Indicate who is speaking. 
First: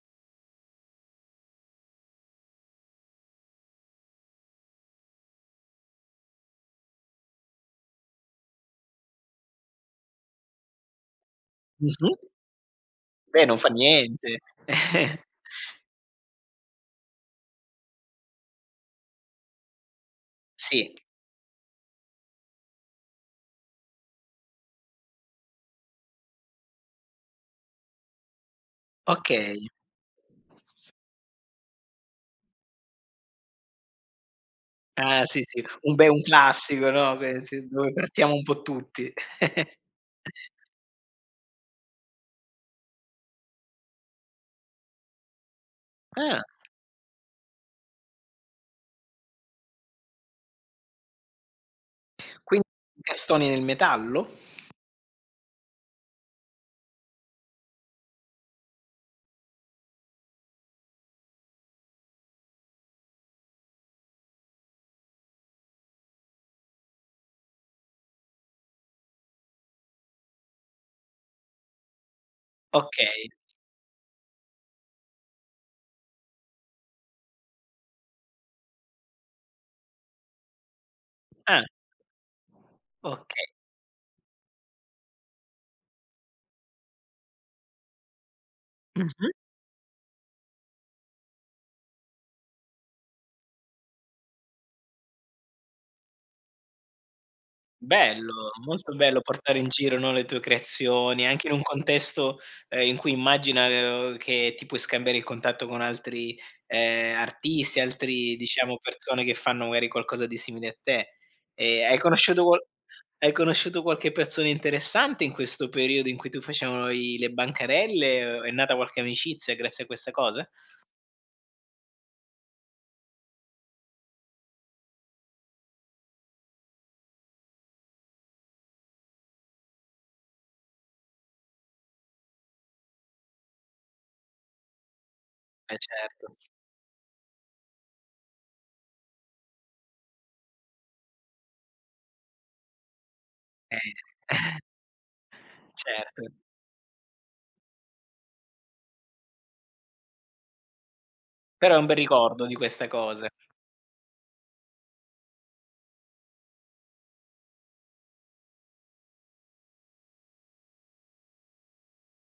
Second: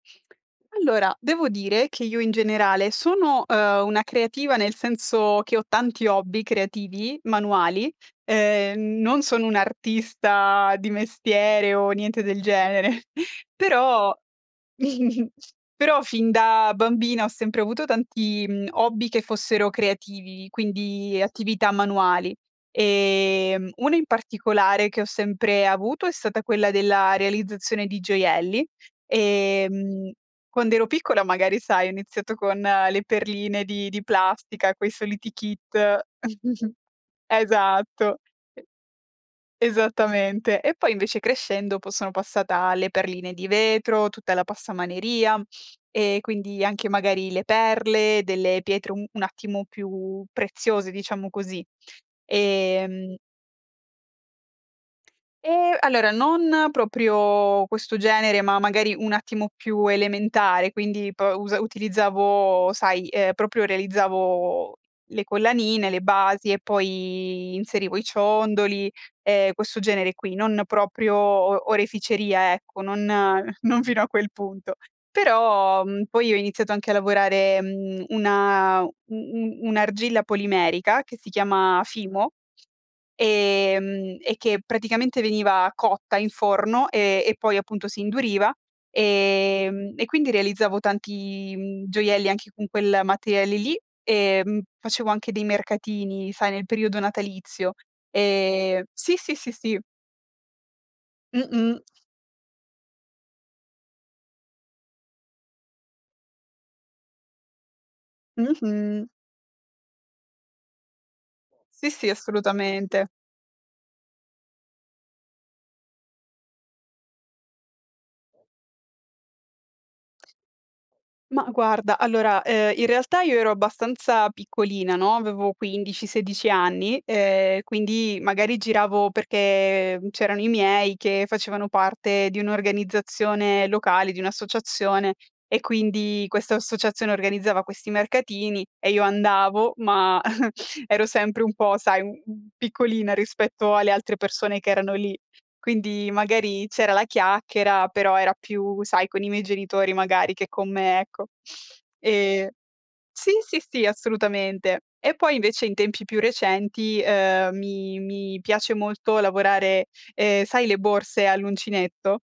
Speaker 1: Allora, devo dire che io in generale sono ehm, una creativa nel senso che ho tanti hobby creativi manuali. Ehm, non sono un'artista di mestiere o
Speaker 2: Mh-mh.
Speaker 1: niente del genere,
Speaker 2: Beh, non fa
Speaker 1: però
Speaker 2: niente.
Speaker 1: però fin da bambina ho sempre avuto tanti hobby che fossero creativi,
Speaker 2: Sì.
Speaker 1: quindi attività manuali. Ehm, uno in particolare che ho sempre avuto è stata quella della realizzazione di gioielli,
Speaker 2: Okay.
Speaker 1: ehm, quando ero piccola magari sai, ho iniziato con le perline di di plastica, quei
Speaker 2: Eh,
Speaker 1: soliti
Speaker 2: sì,
Speaker 1: kit.
Speaker 2: sì, un be un classico, no, ve si dove
Speaker 1: Esatto,
Speaker 2: partiamo un po' tutti.
Speaker 1: esattamente. E poi invece crescendo poi sono passata alle perline di vetro, tutta la passamaneria e
Speaker 2: Ah.
Speaker 1: quindi anche magari le perle, delle pietre un attimo più preziose, diciamo così.
Speaker 2: Qui
Speaker 1: Ehm
Speaker 2: castoni nel metallo?
Speaker 1: E, allora non proprio questo genere, ma magari un attimo più elementare, quindi p utilizzavo, sai, ehm, proprio realizzavo le collanine, le basi e poi inserivo i ciondoli, e questo genere qui, non proprio o oreficeria, ecco, non
Speaker 2: Okay.
Speaker 1: non fino a quel punto. Però mhmm, poi ho iniziato anche a lavorare mhmm, una u u un'argilla polimerica che si
Speaker 2: Eh.
Speaker 1: chiama FIMO.
Speaker 2: Okay.
Speaker 1: E, mhmm, e che praticamente veniva cotta in forno e e poi appunto si induriva
Speaker 2: Mh-mh.
Speaker 1: ehm, e quindi realizzavo tanti mhmm, gioielli anche con quel materiale lì ehm, facevo anche dei mercatini sai nel periodo natalizio.
Speaker 2: Bello,
Speaker 1: Ehm
Speaker 2: molto
Speaker 1: sì,
Speaker 2: bello
Speaker 1: sì, sì,
Speaker 2: portare in
Speaker 1: sì.
Speaker 2: giro, no, le tue creazioni, anche in un
Speaker 1: Mh-mh.
Speaker 2: contesto ehm, in cui immagina che ti puoi scambiare il contatto con altri ehm artisti, altri diciamo
Speaker 1: Mh-mh.
Speaker 2: persone che fanno magari qualcosa di simile a te. E
Speaker 1: Sì,
Speaker 2: hai
Speaker 1: sì,
Speaker 2: conosciuto qual
Speaker 1: assolutamente.
Speaker 2: hai conosciuto qualche persona interessante in questo periodo, in cui tu facevano i le bancarelle o è nata qualche amicizia grazie a questa cosa?
Speaker 1: Ma, guarda allora ehm, in realtà io ero abbastanza piccolina, no, avevo 15, 16 anni, ehm, quindi magari giravo perché c'erano i miei che facevano parte di un'organizzazione locale, di un'associazione e
Speaker 2: Eh,
Speaker 1: quindi
Speaker 2: certo.
Speaker 1: questa associazione organizzava questi mercatini e io andavo, ma ero sempre un po' sai, piccolina rispetto
Speaker 2: Eh.
Speaker 1: alle altre persone che erano lì. Quindi
Speaker 2: Certo.
Speaker 1: magari c'era la chiacchiera, però era più, sai, con i miei genitori magari che con me, ecco.
Speaker 2: Però è un bel ricordo
Speaker 1: E
Speaker 2: di queste
Speaker 1: sì,
Speaker 2: cose.
Speaker 1: sì, sì, assolutamente. E poi invece in tempi più recenti ehm, mi mi piace molto lavorare ehm, sai le borse all'uncinetto?